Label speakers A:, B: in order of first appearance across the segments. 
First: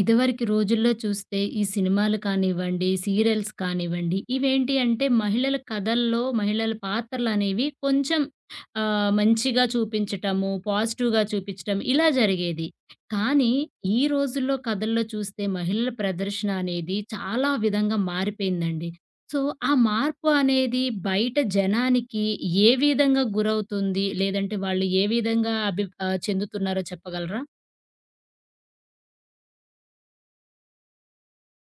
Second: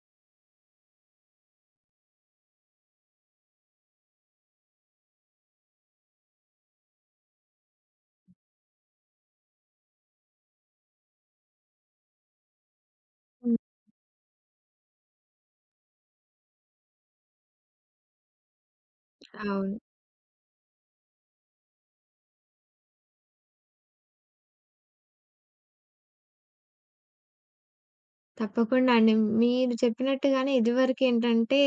A: ఇదివరకు రోజుల్లో చూస్తే ఈ సినిమాలు కానివ్వండి, సీరియల్స్ కానివ్వండి, ఇవేంటి అంటే మహిళల కథల్లో మహిళల పాత్రలనేవి కొంచెం మంచిగా చూపించటము, పాజిటివ్‌గా చూపించటం ఇలా జరిగేది. కానీ
B: హ్మ్.
A: ఈ రోజుల్లో కథల్లో చూస్తే మహిళల ప్రదర్శన అనేది చాలా విధంగా మారిపోయిందండి. సో, ఆ
B: అవును.
A: మార్పు అనేది బయట జనానికి ఏ విధంగా గురవుతుంది? లేదంటే వాళ్ళు ఏ విధంగా చెందుతున్నారో చెప్పగలరా?
B: తప్పకుండా అండి. మీరు చెప్పినట్టుగానే ఇదివరకేంటంటే,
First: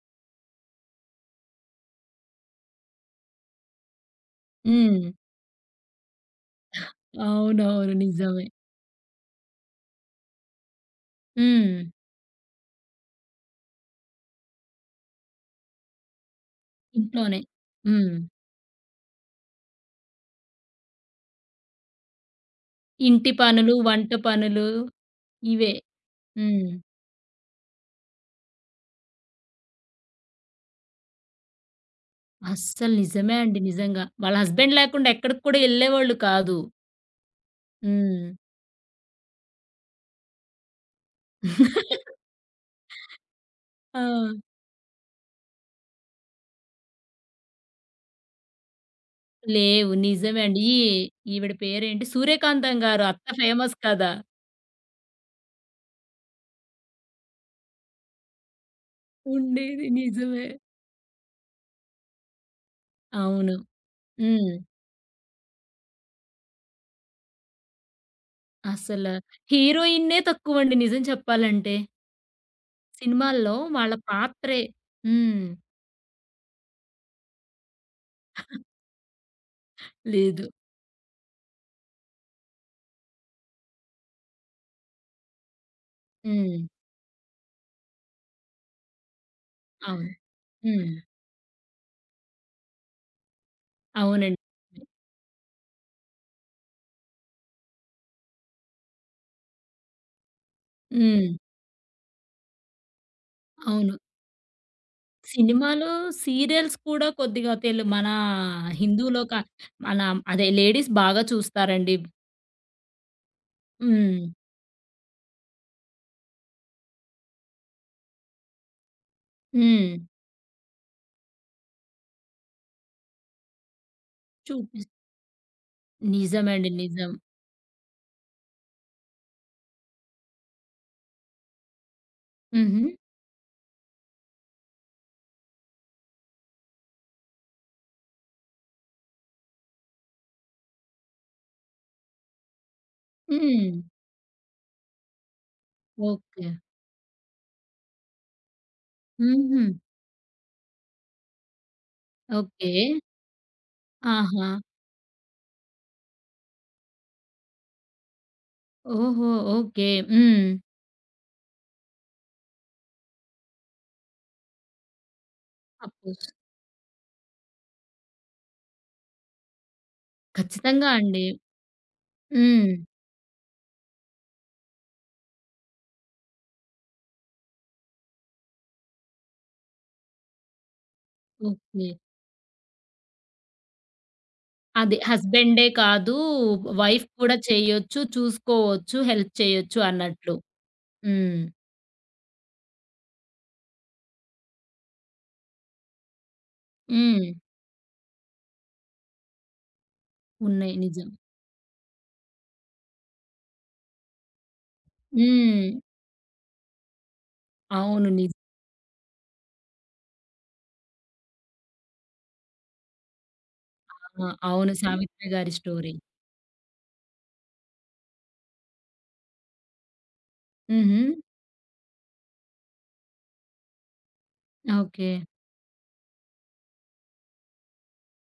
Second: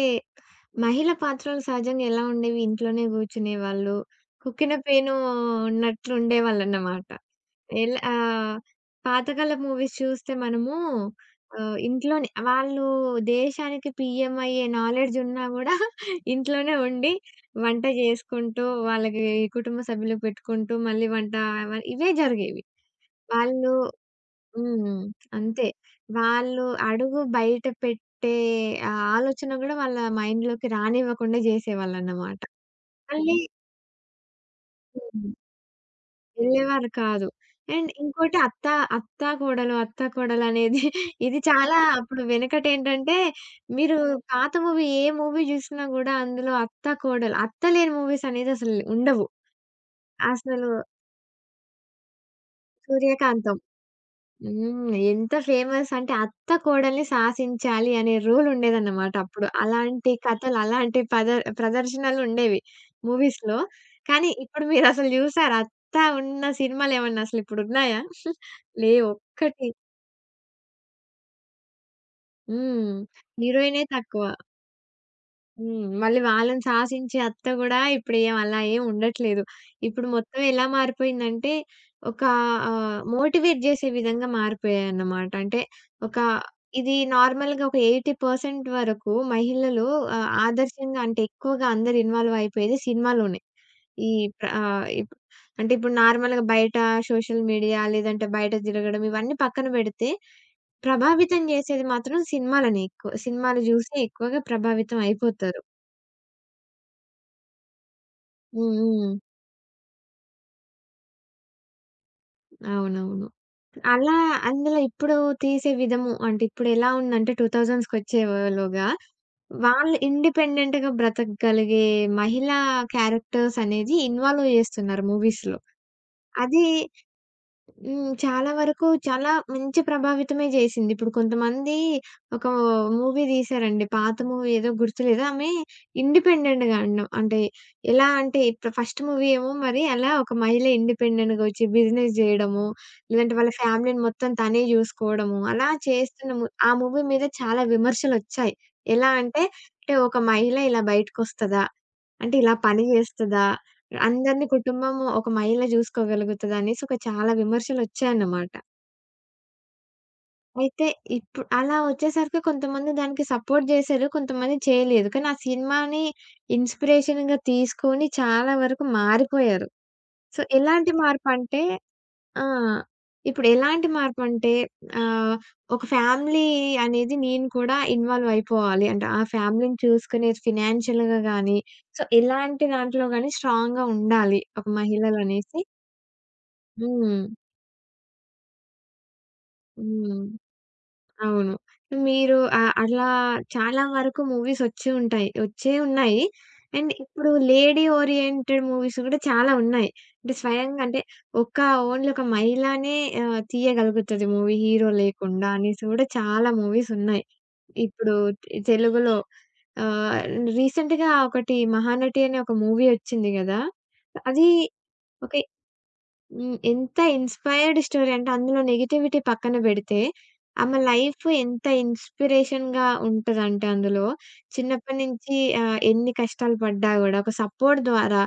B: మహిళ పాత్రలు సహజంగా ఎలా ఉండేవి? ఇంట్లోనే కూర్చునేవాళ్ళు. కుక్కిన
A: హ్మ్.
B: పేను ఉన్నట్లు ఉండేవాళ్ళన్నమాట.
A: అవునవును.
B: ఎల్
A: నిజమే.
B: ఆహ్, పాతకాలపు మూవీస్ చూస్తే మనము
A: హ్మ్.
B: ఇంట్లోనే వాళ్ళు దేశానికి పీఎం అయ్యే నాలెడ్జ్ ఉన్నా గూడా ఇంట్లోనే ఉండి
A: ఇంట్లోనే.
B: వంట
A: హ్మ్.
B: చేసుకుంటూ, వాళ్ళకి కుటుంబ సభ్యులకు పెట్టుకుంటూ మళ్ళీ ఇవే జరిగేవి.
A: ఇంటి
B: వాళ్ళు
A: పనులు, వంట పనులు
B: హ్మ్. అంతే.
A: ఇవే.
B: వాళ్ళు
A: హ్మ్.
B: అడుగు బయట పెట్టే ఆ ఆలోచన గూడా వాళ్ళ మైండ్‌లోకి రానివ్వకుండా జేసేవాళ్ళన్నమాట.
A: అస్సలు నిజమే
B: మళ్ళీ
A: అండి. నిజంగా. వాళ్ళ హస్బెండ్ లేకుండా
B: హ్మ్.
A: ఎక్కడికి కూడా ఎళ్ళేవాళ్ళు కాదు.
B: వెళ్ళేవారు కాదు.
A: హ్మ్.
B: ఇంకోటి అత్తా కోడలు, అత్తా కోడలనేది ఇది చాలా అప్పుడు వెనకటేంటంటే, మీరు
A: ఆ!
B: పాత మూవీ ఏ మూవీ జూసినా గూడా అందులో అత్తా, కోడలు అత్త లేని మూవీసనేది అసలు ఉండవు.
A: లేవు. నిజమే అండి.
B: అసలు
A: ఈవిడ పేరేంటి? 'సూర్యకాంతం' గారు అత్త
B: 'సూర్యకాంతం.'
A: ఫేమస్ కదా!
B: హ్మ్. ఎంత ఫేమస్ అంటే అత్త కోడల్ని శాసించాలి అనే రూల్ ఉండేదన్నమాట అప్పుడు.
A: ఉండేది.
B: అలాంటి
A: నిజమే.
B: కథలు, అలాంటి పద ప్రదర్శనలు ఉండేవి
A: అవును.
B: మూవీస్‌లో. కానీ
A: హ్మ్.
B: ఇప్పుడు మీరసలు జూసారా? అత్త ఉన్న సినిమాలేమన్నా అసలిప్పుడున్నాయా?
A: అసల
B: లేవు. ఒక్కటి
A: హీరోయిన్‌నే తక్కువండి నిజం చెప్పాలంటే.
B: హ్మ్.
A: సినిమాల్లో
B: హీరోయినే
A: వాళ్ళ
B: తక్కువ.
A: పాత్రే. హ్మ్.
B: హ్మ్. మళ్ళీ వాళ్ళని శాసించే అత్త గూడా ఇప్పుడు ఏం అలా ఏం ఉండట్లేదు. ఇప్పుడు మొత్తం
A: లేదు.
B: ఎలా మారిపోయిందంటే, ఒక మోటివేట్ జేసే విధంగా మారిపోయాయన్నమాట. అంటే ఒక
A: హ్మ్.
B: ఇది నార్మల్‌గా ఒక 80% వరకు మహిళలు
A: అవును. హ్మ్.
B: ఆదర్శంగా అంటే ఎక్కువగా అందరూ ఇన్వాల్వ్ అయిపోయేది సినిమాలోనే. ఈ
A: అవునండి.
B: ప్ర ఆహ్, ఇప్ అంటే ఇప్పుడు నార్మల్‌గా బయట సోషల్ మీడియా లేదంటే బయట తిరగడం ఇవన్నీ పక్కన బెడితే,
A: హ్మ్.
B: ప్రభావితం జేసేది మాత్రం సినిమాలనే ఎక్కువ. సినిమాలు
A: అవును.
B: జూసే ఎక్కువగా ప్రభావితం అయిపోతారు.
A: సినిమాలు, సీరియల్స్ కూడా కొద్దిగా తెలు మన
B: హ్మ్. హ్మ్.
A: హిందువులో క మన అదే లేడీస్ బాగా చూస్తారండి.
B: అవునవును. అలా
A: హ్మ్.
B: అందులో ఇప్పుడు తీసే విధము అంటే ఇప్పుడెలా ఉందంటే 2000స్‌కొచ్చేలోగా వాళ్ళు
A: హ్మ్.
B: ఇండిపెండెంట్‌గా బ్రతకగలిగే మహిళా క్యారెక్టర్స్ అనేది ఇన్వాల్వ్
A: చూపిస్
B: జేస్తున్నారు మూవీస్‌లో. అది
A: నిజమండి. నిజం.
B: హ్మ్. చాలా వరకు చాలా మంచి ప్రభావితమే జేసింది. ఇప్పుడు కొంతమంది ఒక
A: హుహు.
B: మూవీ తీశారండి. పాత మూవీ ఏదో గుర్తులేదు. ఆమె ఇండిపెండెంట్‌గా అండం అంటే ఎలా అంటే ఇప్పుడు ఫస్ట్ మూవీ ఏమో మరి అలా ఒక మహిళ ఇండిపెండెంట్‌గా వచ్చి బిజినెస్ జేయడము, లేదంటే వాళ్ళ
A: హ్మ్.
B: ఫ్యామిలీని మొత్తం తనే జూసుకోవడము, అలా చేస్తున్న
A: ఓకే.
B: ము ఆ మూవీ మీద చాలా విమర్శలొచ్చాయి. ఎలా అంటే,
A: హుహు.
B: అంటే ఒక మహిళ ఇలా బయటకొస్తదా? అంటే ఇలా
A: ఓకే.
B: పని జేస్తదా? అందరిని
A: ఆహా!
B: కుటుంబం ఒక మహిళ జూసుకోగలుగుతదనేసి ఒక చాలా విమర్శలొచ్చాయన్నమాట.
A: ఓహో! ఓకే. హ్మ్.
B: అయితే అలా వచ్చేసరికి కొంతమంది దానికి సపోర్ట్ జేశారు. కొంతమంది చేయలేదు. కానీ ఆ సినిమాని
A: అపోస్
B: ఇన్‌స్పిరేషన్‌గా తీసుకొని చాలా వరకు మారిపోయారు. సో,
A: ఖచ్చితంగా
B: ఎలాంటి
A: అండి.
B: మార్పంటే ఆ!
A: హ్మ్.
B: ఇప్పుడు ఎలాంటి మార్పంటే ఆహ్, ఒక ఫ్యామిలీ అనేది నేను కూడా ఇన్వాల్వ్ అయిపోవాలి. అంటే ఆ ఫ్యామిలీని చూసుకునే ఫినాన్షియల్‌గా గానీ,
A: ఓకే.
B: సో, ఎలాంటి దాంట్లో గానీ స్ట్రాంగ్‌గా ఉండాలి ఒక
A: అదే
B: మహిళలనేసి
A: హస్బెండే కాదు, వైఫ్
B: హ్మ్.
A: కూడా చేయొచ్చు, చూసుకోవచ్చు, హెల్ప్ చేయొచ్చు
B: హ్మ్.
A: అన్నట్లు. హ్మ్.
B: అవును. మీరు అలా చాలా వరకు మూవీస్ వచ్చి ఉంటాయి. వచ్చే ఉన్నాయి.
A: హ్మ్.
B: ఇప్పుడు లేడీ ఓరియెంటెడ్ మూవీస్ కూడా చాలా ఉన్నాయి. అంటే
A: ఉన్నాయి.
B: స్వయంగా అంటే
A: నిజం.
B: ఒక ఓన్లీ ఒక మహిళనే తీయగలుగుతది మూవీ హీరో లేకుండా
A: హ్మ్.
B: అనేసి కూడా చాలా మూవీస్ ఉన్నాయి.
A: అవును.
B: ఇప్పుడు
A: నిజం.
B: తెలుగులో ఆహ్, రీసెంట్‌గా ఒకటి 'మహానటి' అనే ఒక మూవీ వచ్చింది గదా!
A: ఆ!
B: అది
A: అవును. సావిత్రి
B: ఒక
A: గారి స్టోరీ.
B: హ్మ్. ఎంత ఇన్‌స్పైర్డ్ స్టోరీ అంటే అందులో నెగటివిటీ పక్కన బెడితే, ఆమె
A: హుహు.
B: లైఫ్ ఎంత ఇన్‌స్పిరేషన్‌గా ఉంటదంటే అందులో, చిన్నప్పటి
A: ఓకే.
B: నుంచి ఎన్ని కష్టాలు పడ్డా గూడా ఒక సపోర్ట్ ద్వారా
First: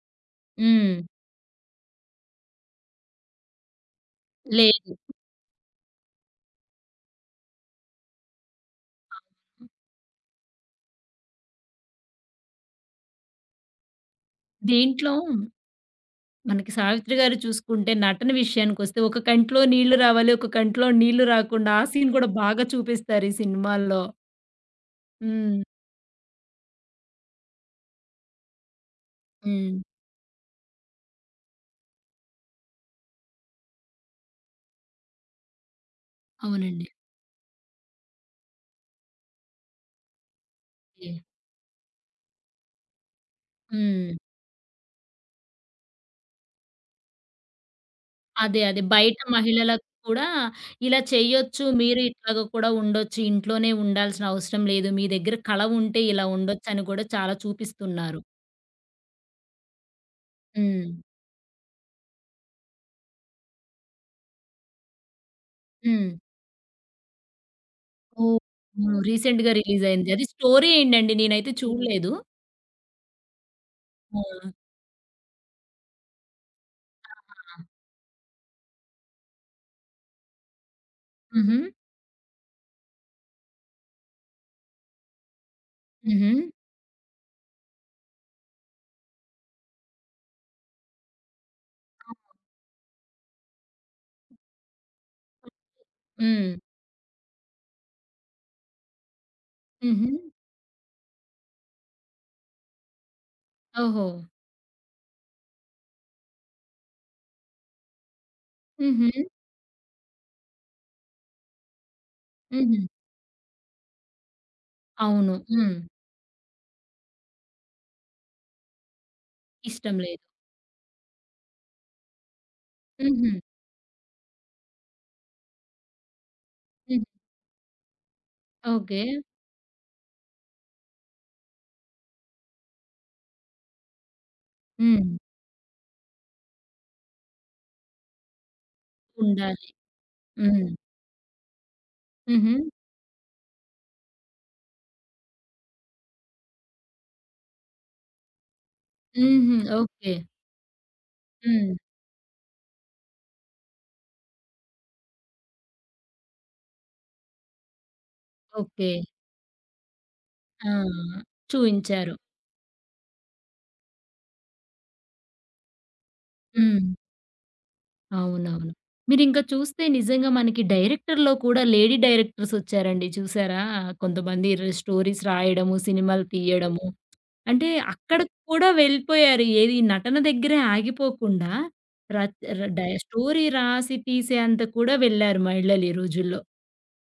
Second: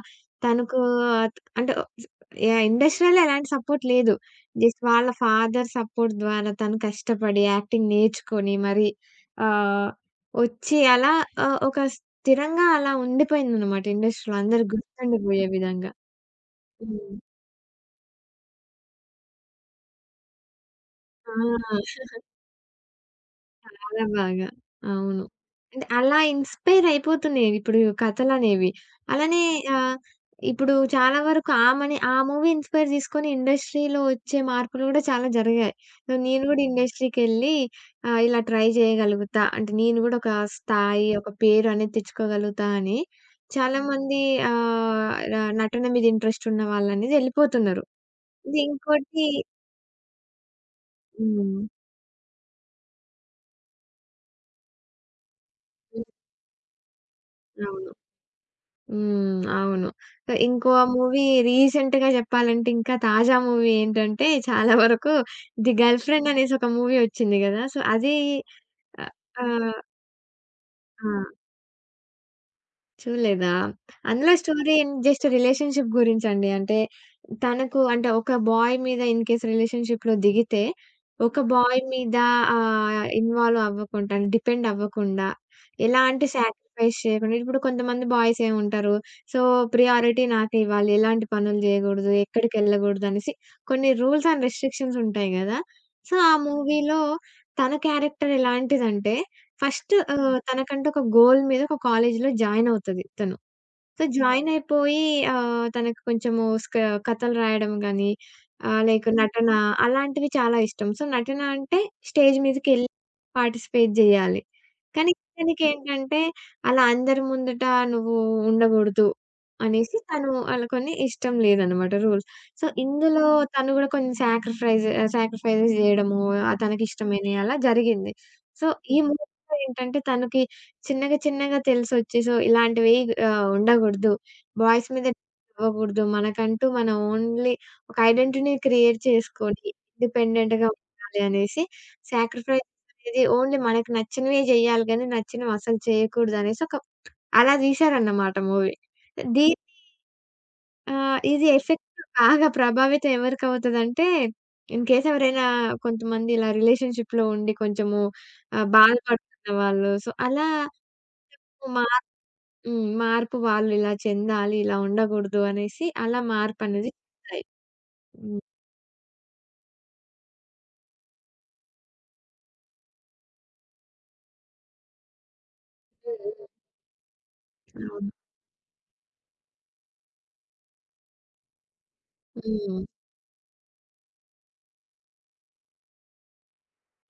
B: తనకు
A: హ్మ్.
B: ఆహ్, అంటే యాహ్! ఇండస్ట్రీలో ఎలాంటి సపోర్ట్ లేదు. జస్ట్
A: లేదు.
B: వాళ్ళ ఫాదర్ సపోర్ట్ ద్వారా తను కష్టపడి యాక్టింగ్ నేర్చుకొని మరి ఆహ్, ఒచ్చి అలా ఒక స్థిరంగా అలా ఉండిపోయిందనమాట ఇండస్ట్రీలో అందరికి
A: దీంట్లో
B: గుర్తుండిపోయే విధంగా.
A: మనకి సావిత్రి
B: హ్మ్.
A: గారు చూసుకుంటే నటన విషయానికొస్తే ఒక కంట్లో నీళ్లు రావాలి, ఒక కంట్లో నీళ్లు రాకుండా
B: ఆ!
A: ఆ సీన్ కూడా బాగా చూపిస్తారు ఈ సినిమాల్లో.
B: చాలా బాగా. అవును.
A: హ్మ్.
B: అంటే అలా ఇన్‌స్పైర్ అయిపోతున్నాయి ఇప్పుడు కథలనేవి. అలానే
A: హ్మ్.
B: ఆహ్, ఇప్పుడు చాలా వరకు ఆమని ఆ మూవీ ఇన్‌స్పైర్ తీసుకొని ఇండస్ట్రీలో వచ్చే మార్పులు గూడా చాలా జరిగాయి. సో, నేను గూడా
A: అవునండి.
B: ఇండస్ట్రీకెళ్ళి ఇలా ట్రై చేయగలుగుతా. అంటే నేను గూడా ఒక
A: ఓకే.
B: స్థాయి, ఒక పేరు అనేది తెచ్చుకోగలుగుతా అని
A: హ్మ్.
B: చాలామంది ఆహ్, ర నటన మీద ఇంట్రెస్ట్ ఉన్న వాళ్ళనేది ఎళ్ళిపోతున్నారు.
A: అదే.
B: ఇది
A: అదే. బయట
B: ఇంకోటి
A: మహిళలకు కూడా ఇలా
B: హ్మ్.
A: చెయ్యొచ్చు. మీరు ఇట్లాగ కూడా ఉండొచ్చు. ఇంట్లోనే ఉండాల్సిన అవసరం లేదు. మీ దగ్గర కళ ఉంటే
B: హ్మ్.
A: ఇలా ఉండొచ్చని కూడా చాలా
B: అవును.
A: చూపిస్తున్నారు.
B: అవును. ఇంకో
A: హ్మ్.
B: మూవీ రీసెంట్‌గా చెప్పాలంటే ఇంకా తాజా మూవీ ఏంటంటే చాలా వరకు 'ది గర్ల్
A: హ్మ్.
B: ఫ్రెండ్' అనేసి ఒక మూవీ వచ్చింది గదా! సో అది
A: ఓహ్! అవును.
B: ఆహ్, ఆ!
A: రీసెంట్‌గా రిలీజ్ అయింది. అది స్టోరీ ఏంటండి?
B: ఆ!
A: నేనైతే చూడలేదు.
B: చూడలేదా? అందులో
A: ఆ!
B: స్టోరీ ఏం జస్ట్ రిలేషన్‌షిప్ గురించండి. అంటే
A: ఆహా!
B: తనకు అంటే ఒక బాయ్ మీద ఇన్ కేస్ రిలేషన్‌షిప్‌లో దిగితే, ఒక
A: హుహు.
B: బాయ్ మీద ఇన్వాల్వ్ అవ్వకుండా, డిపెండ్ అవ్వకుండా, ఎలాంటి
A: హుహు.
B: సాక్రిఫైస్ చేయకుండా ఇప్పుడు కొంతమంది బాయ్స్ ఏముంటారు. సో, ప్రియారిటీ నాకే ఇవ్వాలి. ఎలాంటి పనులు జేయగూడదు, ఎక్కడికెళ్ళగూడదు అనేసి కొన్ని రూల్స్ అండ్ రెస్ట్రిక్షన్స్ ఉంటాయి గదా! సో, ఆ
A: హ్మ్.
B: మూవీలో తన క్యారెక్టర్ ఎలాంటిదంటే ఫస్ట్
A: హుహు.
B: తనకంటూ ఒక గోల్ మీద ఒక కాలేజ్‌లో జాయిన్ అవుతది తను.
A: ఓహో!
B: సో, జాయిన్ అయిపోయి ఆహ్, తనకు కొంచెము స్క కథలు రాయడం గాని, లైక్
A: హుహు.
B: నటన అలాంటివి చాలా ఇష్టం. సో, నటన అంటే స్టేజ్
A: హుహు.
B: మీదకెళ్ళి పార్టిసిపేట్ జేయాలి. కానీ
A: అవును. హ్మ్.
B: ఇతనికేంటంటే అలా అందరి ముందుట నువ్వు ఉండగూడదు
A: ఇష్టం
B: అనేసి
A: లేదు.
B: తను అలా కొన్ని ఇష్టం లేదనమాట రూల్స్. సో, ఇందులో
A: హుహు.
B: తను గూడా కొన్ని సాక్రిఫైజెస్ జేయడము
A: హ్మ్.
B: తనకిష్టమైనయి అలా జరిగింది. సో, ఈ
A: ఓకే.
B: మూవీలో ఏంటంటే తనకి చిన్నగా చిన్నగా తెలిసొచ్చి సో, ఇలాంటివి ఉండగూడదు. బాయ్స్ మీద
A: హ్మ్.
B: ఇవ్వకూడదు. మనకంటూ మన ఓన్లీ ఒక ఐడెంటిటీని క్రియేట్ చేసుకొని
A: ఉండాలి.
B: ఇండిపెండెంట్‌గా
A: హ్మ్.
B: ఉండాలి అనేసి
A: హుహు.
B: సాక్రిఫైస్ అనేది ఓన్లీ మనకు నచ్చినవే జేయాలి గానీ, నచ్చినవి అసలు చేయకూడదు అనేసి ఒక అలా తీశారన్నమాట మూవీ. దీ
A: హుహు. ఓకే.
B: ఇది
A: హ్మ్.
B: ఎఫెక్ట్ బాగా ప్రభావితం ఎవరికవుతదంటే, ఇన్‌కేస్ ఎవరైనా కొంతమంది ఇలా రిలేషన్‌షిప్‌లో ఉండి కొంచెము
A: ఓకే.
B: బాధపడుతున్న వాళ్ళు. సో, అలా
A: ఆ!
B: మా
A: చూయించారు.
B: హ్మ్. మార్పు వాళ్ళు ఇలా చెందాలి, ఇలా ఉండగూడదు అనేసి అలా
A: హ్మ్.
B: మార్పనేది చెందాయి. హ్మ్.
A: అవునవును. మీరింకా చూస్తే నిజంగా మనకి డైరెక్టర్‌లో కూడా లేడీ డైరెక్టర్స్ వచ్చారండి, చూసారా? కొంతమంది స్టోరీస్ రాయడము,
B: హ్మ్.
A: సినిమాలు
B: హ్మ్.
A: తీయడము. అంటే
B: అవును.
A: అక్కడికి కూడా వెళ్ళిపోయారు. ఏది నటన దగ్గరే ఆగిపోకుండా రచ్ ర
B: హ్మ్.
A: డై స్టోరీ రాసి తీసేంత కూడా వెళ్లారు మహిళలు ఈ రోజుల్లో.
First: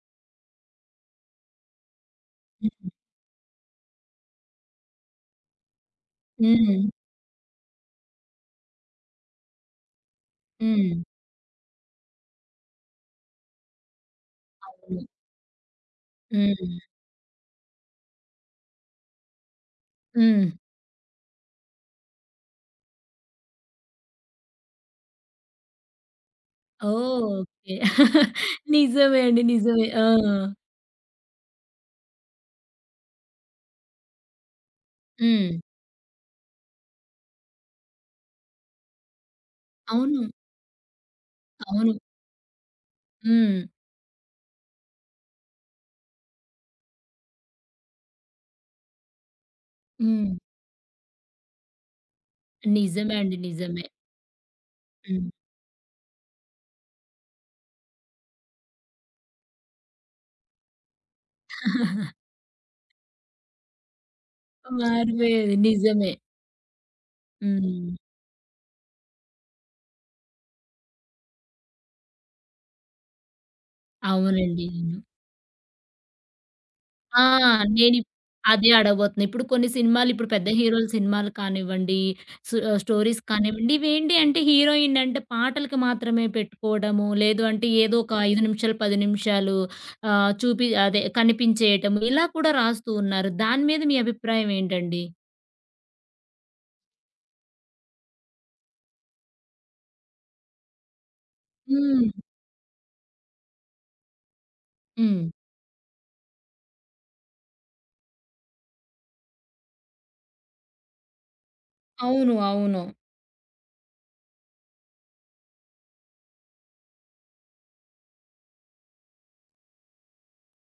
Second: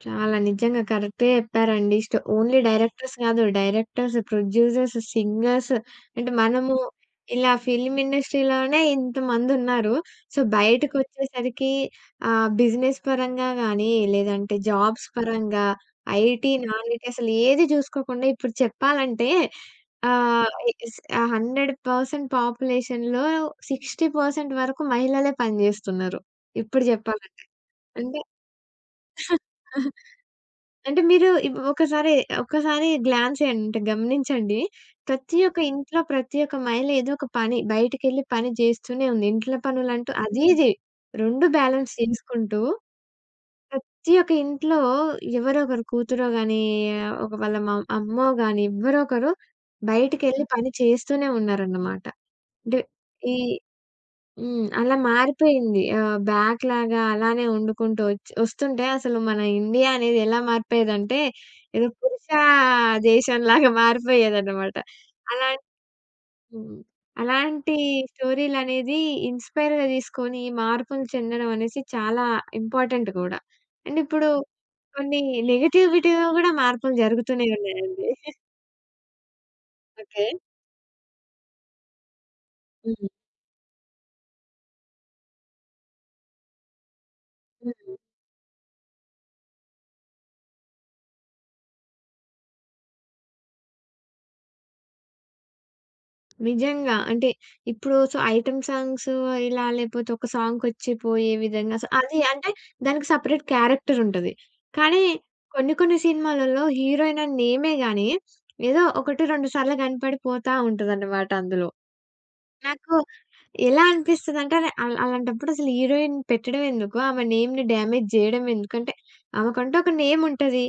B: చాలా నిజంగా కరెక్టే చెప్పారండి. ఓన్లీ డైరెక్టర్స్ కాదు. డైరెక్టర్స్, ప్రొడ్యూసర్స్, సింగర్స్ అంటే మనము
A: హ్మ్.
B: ఇలా ఫిల్మ్ ఇండస్ట్రీలోనే ఇంతమందున్నారు. సో,
A: హ్మ్.
B: బయటకొచ్చేసరికి బిజినెస్ పరంగా గానీ, లేదంటే
A: అవును.
B: జాబ్స్ పరంగా, ఐటీ,
A: హ్మ్.
B: నాన్ ఐటీ అసలు ఏది చూసుకోకుండా ఇప్పుడు చెప్పాలంటే
A: హ్మ్.
B: ఆహ్, ఇస్ 100% పాపులేషన్‌లో 60% వరకు మహిళలే పనిజేస్తున్నారు. ఇప్పుడు
A: ఓహ్!
B: జెప్పాలంటే.
A: ఓకే.
B: అంటే
A: నిజమే అండి. నిజమే. ఆ!
B: అంటే మీరు ఇప్ ఒకసారి, ఒక్కసారి గ్లాన్స్ ఎయ్యండి. అంటే గమనించండి. ప్రతి
A: హ్మ్.
B: ఒక్క ఇంట్లో, ప్రతి ఒక్క మహిళ ఏదో ఒక పని బయటికెళ్ళి పని జేస్తూనే ఉంది. ఇంట్లో పనులంటూ
A: అవును.
B: అది ఇది 2
A: అవును.
B: బ్యాలెన్స్ చేసుకుంటూ
A: హ్మ్.
B: ప్రతి ఒక్క ఇంట్లో ఎవరో ఒకరు కూతురో గాని, ఒక వాళ్ళ మ అమ్మో గాని ఎవ్వరో ఒకరు
A: హ్మ్.
B: బయటికెళ్ళి పని చేస్తూనే ఉన్నారన్నమాట. అంటే
A: నిజమే
B: ఈ
A: అండి. నిజమే.
B: హ్మ్. అలా
A: హ్మ్.
B: మారిపోయింది. బ్యాక్‌లాగా అలానే వండుకుంటూ ఒచ్ ఒస్తుంటే అసలు మన ఇండియా అనేది ఎలా మారిపోయేదంటే, ఏదో పురుష దేశంలాగా మారిపోయేదన్నమాట.
A: మారిపోయేది.
B: అలాంటి
A: నిజమే.
B: హ్మ్. అలాంటి
A: హ్మ్.
B: స్టోరీలనేది ఇన్‌స్పైర్‌గా తీసుకొని మార్పులు చెందడం అనేసి చాలా ఇంపార్టెంట్ గూడా. ఇప్పుడు
A: అవునండి. అవును.
B: కొన్ని నెగటివిటీ‌గా గూడా మార్పులు
A: ఆ!
B: జరుగుతూనే
A: నేనిప్
B: ఉన్నాయండి.
A: అదే అడగబోతున్నా. ఇప్పుడు కొన్ని సినిమాలు,
B: ఓకే.
A: ఇప్పుడు పెద్ద హీరోల సినిమాలు కానివ్వండి,
B: హ్మ్.
A: స్టోరీస్ కానివ్వండి, ఇవేంటి అంటే హీరోయిన్ అంటే పాటలకి మాత్రమే పెట్టుకోవడము, లేదు అంటే
B: హ్మ్.
A: ఏదో ఒక 5 నిమిషాలు, 10 నిమిషాలు చూపి అదే కనిపించేయటము ఇలా కూడా రాస్తూ ఉన్నారు. దాని మీద మీ అభిప్రాయం ఏంటండి?
B: నిజంగా. ఐటెమ్ సాంగ్స్ ఇలా లేపోతే ఒక సాంగ్‌కొచ్చి పోయే విధంగా
A: హ్మ్.
B: అది అంటే దానికి సెపరేట్ క్యారెక్టర్ ఉంటది. కానీ
A: హ్మ్.
B: కొన్ని కొన్ని సినిమాలలో హీరోయిన్ అని నేమే గాని ఏదో 1, 2 సార్లు కనపడిపోతా ఉంటదన్నమాట అందులో.
A: అవును. అవును.
B: నాకు ఎలా అనిపిస్తదంటే అలాంటప్పుడసలు హీరోయిన్ పెట్టడం ఎందుకు? ఆమె నేమ్‌ని డ్యామేజ్ జేయడం ఎందుకు? అంటే ఆమెకంటూ ఒక నేమ్ ఉంటది.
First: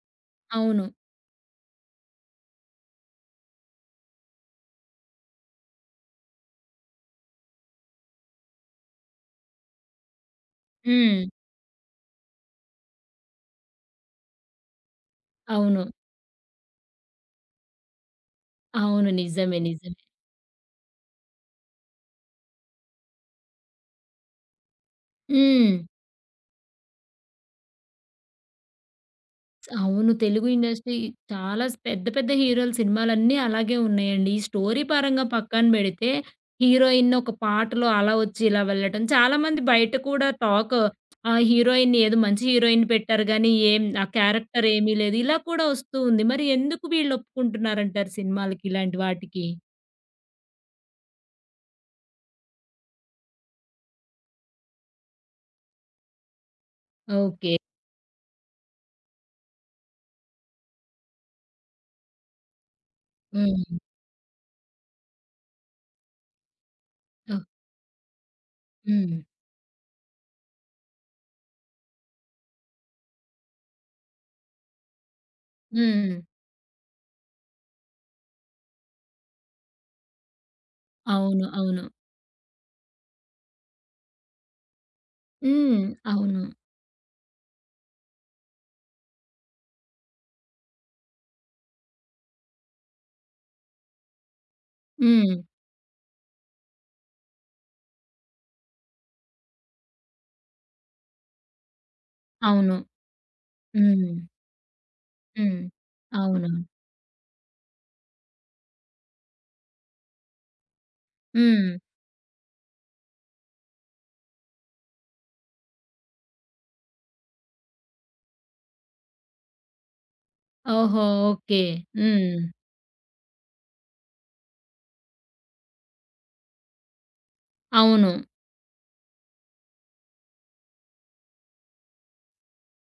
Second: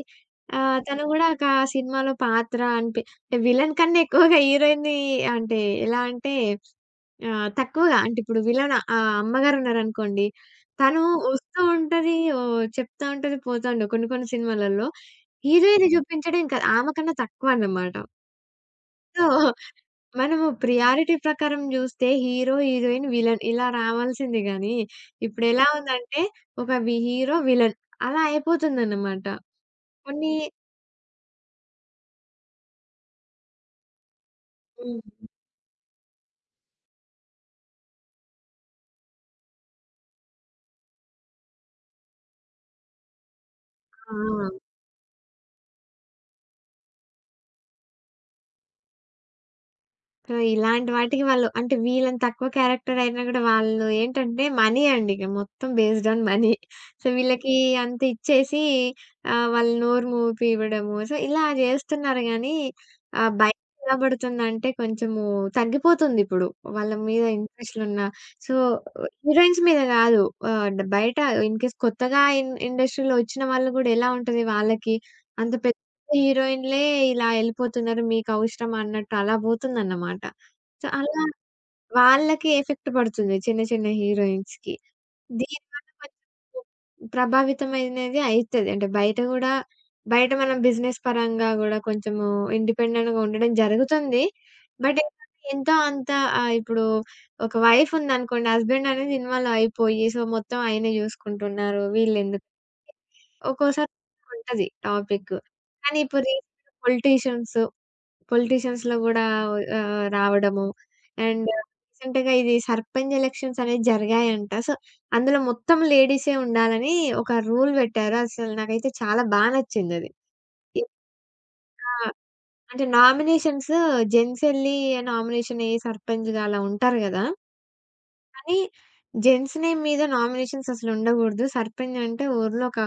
A: అవును.
B: తను గూడా ఒక ఆ సినిమాలో పాత్ర అంటే విలన్ కన్నా ఎక్కువగా హీరోయిన్‌ని అంటే ఎలా అంటే తక్కువగా అంటే ఇప్పుడు విలన్ అమ్మగారున్నారనుకోండి. తను
A: హ్మ్.
B: వస్తూ ఉంటది. ఓహ్! చెప్తా ఉంటది. పోతా ఉంటది. కొన్ని కొన్ని సినిమాలలో
A: అవును.
B: హీరోయిన్‌ని చూపించడం ఇంకా ఆమె కన్నా తక్కువ అన్నమాట.
A: అవును.
B: సో,
A: నిజమే. నిజమే.
B: మనము ప్రియారిటీ ప్రకారం జూస్తే హీరో, హీరోయిన్, విలన్ ఇలా రావాల్సింది గానీ, ఇప్పుడెలా
A: హ్మ్.
B: ఉందంటే ఒక వి హీరో, విలన్ అలా అయిపోతుందన్నమాట.
A: అవును.
B: కొన్ని
A: తెలుగు ఇండస్ట్రీ చాలా పెద్ద పెద్ద హీరోల సినిమాలన్నీ అలాగే ఉన్నాయండి. ఈ స్టోరీ
B: హ్మ్.
A: పరంగా పక్కన పెడితే హీరోయిన్ ఒక పాటలో అలా వచ్చి ఇలా వెళ్ళటం చాలామంది బయట కూడా టాక్. ఆ హీరోయిన్ ఏదో మంచి హీరోయిన్ పెట్టారు గానీ ఏం, ఆ
B: ఆ!
A: క్యారెక్టర్ ఏమీ లేదు. ఇలా కూడా వస్తూ ఉంది. మరి ఎందుకు వీళ్ళు ఒప్పుకుంటున్నారంటారు సినిమాలకి ఇలాంటి వాటికి?
B: సో, ఇలాంటి వాటికి వాళ్ళు అంటే వీళ్ళని తక్కువ క్యారెక్టర్ అయినా గూడా వాళ్ళు ఏంటంటే మనీ అండి. ఇక మొత్తం based on money. So,
A: okay.
B: వీళ్ళకి అంత ఇచ్చేసి వాళ్ళు నోరు మూపివ్వడము. సో, ఇలా చేస్తున్నారు గానీ బయట
A: హ్మ్.
B: ఎలా పడుతుందంటే కొంచెము తగ్గిపోతుందిప్పుడు. వాళ్ళ మీద
A: ఓహ్!
B: ఇంట్రెస్ట్‌లున్న సో,
A: హ్మ్.
B: హీరోయిన్స్ మీద గాదు. ఆహ్, బయట ఇన్‌కేస్ కొత్తగా ఇండస్ట్రీలో వచ్చిన వాళ్ళు గూడా ఎలా ఉంటది వాళ్ళకి అంత పె
A: హ్మ్.
B: హీరోయిన్‌లే ఇలా ఎళ్ళిపోతున్నారు మీకవసరమా అన్నట్టు అలా పోతుందన్నమాట. సో, అలా
A: అవును. అవును.
B: వాళ్ళకి ఎఫెక్ట్ పడుతుంది చిన్న చిన్న హీరోయిన్స్‌కి.
A: హ్మ్.
B: దీనివల్ల
A: అవును.
B: కొంచెం ప్రభావితమైనది అయితది. అంటే బయట గూడా బయట మనం బిజినెస్ పరంగా గూడా కొంచెము ఇండిపెండెంట్‌గా ఉండడం జరుగుతుంది. బట్
A: హ్మ్.
B: ఏంటంటే ఎంతో అంత ఇప్పుడు ఒక వైఫ్ ఉందనుకోండి హస్బెండ్ అనేది ఇన్వాల్వ్ అయిపోయి సో, మొత్తం ఆయనే జూసుకుంటున్నారు వీళ్ళెందుకు
A: అవును.
B: ఒక్కోసారి
A: హ్మ్.
B: ఉంటది టాపిక్.
A: హ్మ్.
B: కానీ ఇప్పుడు
A: అవును.
B: రీసెంట్‌గా పొలిటీషియన్స్‌లో గూడా రావడము అండ్
A: హ్మ్.
B: రీసెంట్‌గా ఇది సర్పంచ్ ఎలక్షన్స్ అనేవి జరిగాయంట. సో, అందులో మొత్తం లేడీసే ఉండాలని ఒక రూల్ పెట్టారు. అసలు నాకైతే చాలా బా నచ్చిందది. ఇ
A: ఓహో! ఓకే.
B: ఆ!
A: హ్మ్.
B: అంటే నామినేషన్స్ జెంట్స్ ఎళ్లి నామినేషన్ అయ్యి సర్పంచ్‌గా అలా ఉంటారు గదా!
A: అవును.
B: కానీ జెంట్స్ నేమ్ మీద నామినేషన్స్ అసలుండగూడదు. సర్పంచ్ అంటే ఊర్లో ఒక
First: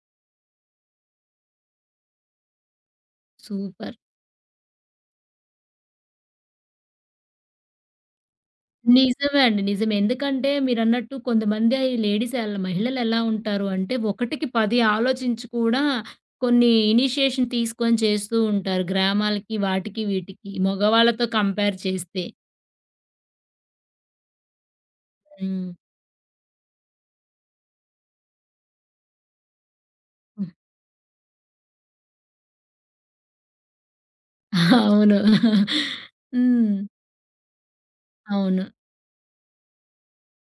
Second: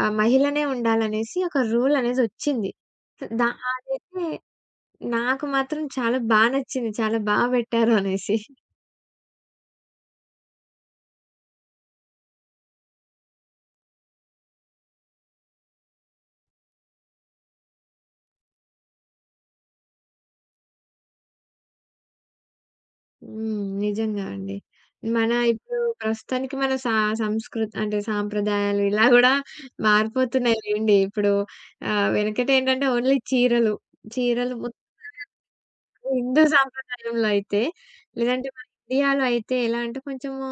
B: మహిళనే ఉండాలనేసి ఒక రూల్ అనేసొచ్చింది. దా
A: సూపర్.
B: అదైతే నాకు మాత్రం చాలా బా నచ్చింది. చాలా బా బెట్టారు అనేసి.
A: నిజమే అండి. నిజమే. ఎందుకంటే మీరన్నట్టు కొంతమంది లేడీస్, మహిళలెలా ఉంటారు అంటే, ఒకటికి 10 ఆలోచించి కూడా కొన్ని ఇనిషియేషన్ తీసుకొని చేస్తూ ఉంటారు. గ్రామాలకి, వాటికి, వీటికి మగవాళ్ళతో కంపేర్ చేస్తే.
B: హ్మ్. నిజంగా అండి. మన
A: హ్మ్.
B: ఇప్పుడు ప్రస్తుతానికి మన సా సంస్కృతి అంటే సాంప్రదాయాలు ఇలా గూడా
A: హ్మ్.
B: మారిపోతున్నాయి లెండి. ఇప్పుడు వెనకటేంటంటే ఓన్లీ చీరలు. చీరలు
A: అవును.
B: హిందూ
A: హ్మ్.
B: సాంప్రదాయంలో అయితే, లేదంటే
A: అవును.
B: మన ఇండియాలో అయితే ఎలా అంటే కొంచెము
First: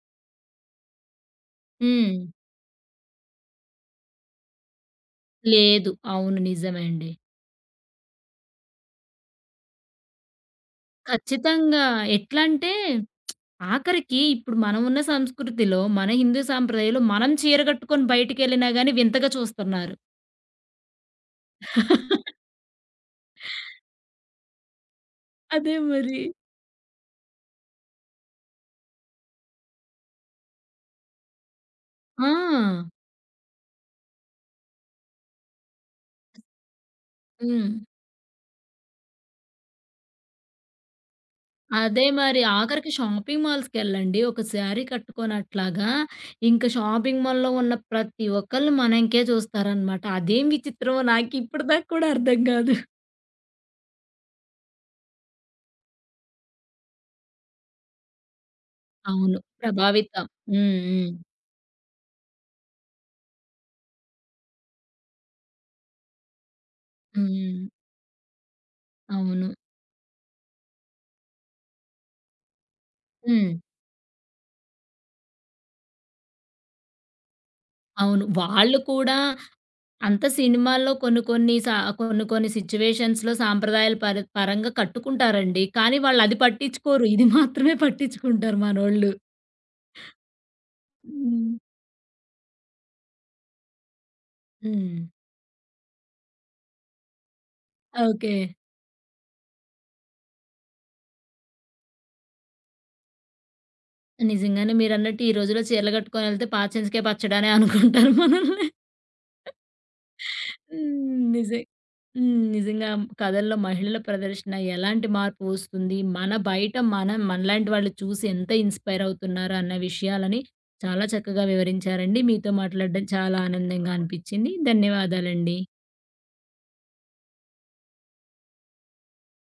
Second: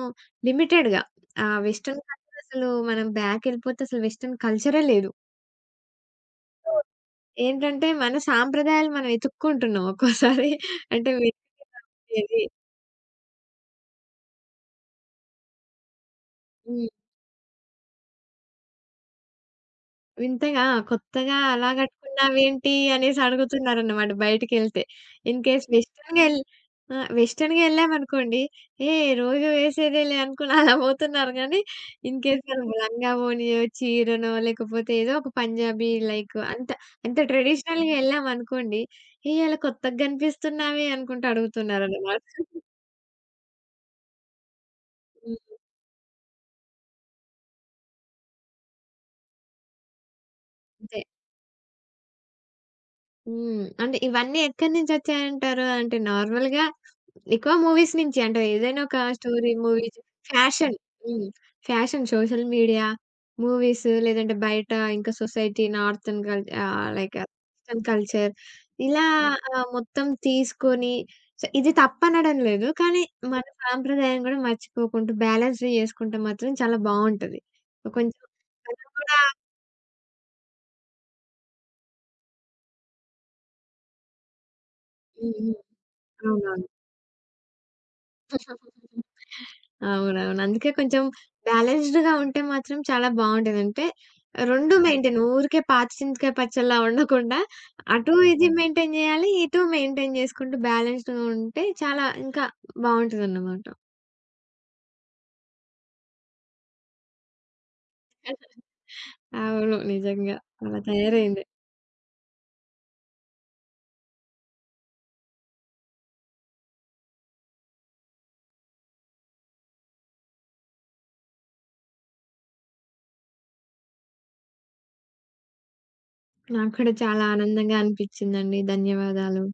B: లిమిటెడ్‌గా ఆహ్, వెస్టర్న్
A: హ్మ్.
B: కల్చర్ అసలు మనం బ్యాక్ ఎళ్ళిపోతే అసలు వెస్టర్న్ కల్చరే లేదు.
A: లేదు. అవును.
B: అవును.
A: నిజమే అండి.
B: ఏంటంటే మన సాంప్రదాయాలు మనం వెతుక్కుంటున్నాం ఒక్కోసారి. అంటే వెతికి
A: ఖచ్చితంగా.
B: దొరికేది.
A: ఎట్లంటే, ఆఖరికి ఇప్పుడు మనమున్న సంస్కృతిలో, మన హిందూ
B: హ్మ్.
A: సాంప్రదాయంలో మనం చీర కట్టుకొని బయటికెళ్ళినా గాని వింతగా చూస్తున్నారు.
B: వింతగా ఆ! కొత్తగా అలా కట్టుకున్నావేంటి అనేసి అడుగుతున్నారన్నమాట బయటికెళ్తే. ఇన్ కేస్
A: అదే మరి.
B: వెస్టర్న్‌గా ఎల్ ఆ! వెస్టర్న్‌గా ఎళ్ళామనుకోండి, "ఏయ్! రోజు వేసేదేలే" అనుకుని అలా పోతున్నారు గానీ, ఇన్
A: ఆ!
B: కేస్ మనం లంగా ఓణియో, చీరనో లేకపోతే ఏదో ఒక పంజాబీ లైక్ అంత అంత
A: హ్మ్.
B: ట్రెడిషనల్‌గా ఎళ్ళామనుకోండి, "ఏయ్! అలా కొత్తగా కనిపిస్తున్నావే" అనుకుంటా
A: అదే
B: అడుగుతున్నారన్నమాట.
A: మరి. ఆఖరికి షాపింగ్ మాల్స్‌కెళ్ళండి. ఒక శారీ
B: హ్మ్.
A: కట్టుకోనట్లాగా ఇంక షాపింగ్ మాల్‌లో ఉన్న ప్రతి ఒక్కళ్ళు మనకే చూస్తారనమాట. అదేం
B: అంతే.
A: విచిత్రమో నాకిప్పటి దాకా కూడా అర్థం కాదు.
B: హ్మ్. అంటే ఇవన్నీ ఎక్కడి నుంచొచ్చాయంటారు? అంటే నార్మల్‌గా ఎక్కువ మూవీస్ నుంచి అంటే ఏదైనా ఒక
A: అవును.
B: స్టోరీ మూవీస్
A: ప్రభావితం. హ్మ్.
B: ఫ్యాషన్.
A: హ్మ్.
B: హ్మ్. ఫ్యాషన్, సోషల్ మీడియా, మూవీస్ లేదంటే బయట ఇంకా సొసైటీ లైక్
A: హ్మ్.
B: వెస్టర్న్ కల్చర్
A: అవును.
B: మొత్తం తీసుకొని సో, ఇది తప్పనడం లేదు. కానీ మన
A: హ్మ్.
B: సాంప్రదాయం గూడా మర్చిపోకుంటూ బ్యాలెన్స్ చేసుకుంటే మాత్రం చాలా బావుంటది. కొంచెం
A: అవును. వాళ్ళు
B: మనం
A: కూడా
B: కూడా
A: అంత సినిమాల్లో కొన్ని కొన్ని సా కొన్ని కొన్ని సిట్యుయేషన్స్‌లో సాంప్రదాయాల పరంగా
B: హ్మ్. హ్మ్.
A: కట్టుకుంటారండి. కానీ వాళ్ళది
B: అవునవును.
A: పట్టించుకోరు. ఇది మాత్రమే పట్టించుకుంటారు మనోళ్ళు.
B: అవునవును. అందుకే కొంచెం
A: హ్మ్.
B: బ్యాలెన్స్‌డ్‌గా ఉంటే మాత్రం చాలా బావుంటది. అంటే 2
A: హ్మ్.
B: మెయింటైన్ ఊరికే పాత చింతకాయ పచ్చడిలా ఉండకుండా అటు
A: ఓకే.
B: ఇది హుహు. మెయింటైన్ జేయాలి, ఇటు మెయింటైన్ చేసుకుంటూ బ్యాలెన్స్‌డ్‌గా ఉంటే చాలా ఇంకా బావుంటదన్నమాట.
A: నిజంగానే మీరన్నట్టు ఈ రోజుల్లో చీరలు కట్టుకొనెళ్తే పాచింజకాయ పచ్చడానే అనుకుంటారు మనల్ని.
B: అవును. నిజంగా అలా
A: హ్మ్.
B: తయారైంది.
A: హ్మ్. నిజంగా కథల్లో మహిళల ప్రదర్శన ఎలాంటి మార్పు వస్తుంది? మన బయట మనం మనలాంటి వాళ్ళు చూసి ఎంత ఇన్‌స్పైర్ అవుతున్నారు అన్న విషయాలని చాలా చక్కగా వివరించారండి. మీతో మాట్లాడడం చాలా ఆనందంగా అనిపిచ్చింది. ధన్యవాదాలండి.
B: నాకు కూడా చాలా ఆనందంగా అనిపిచ్చిందండి. ధన్యవాదాలు.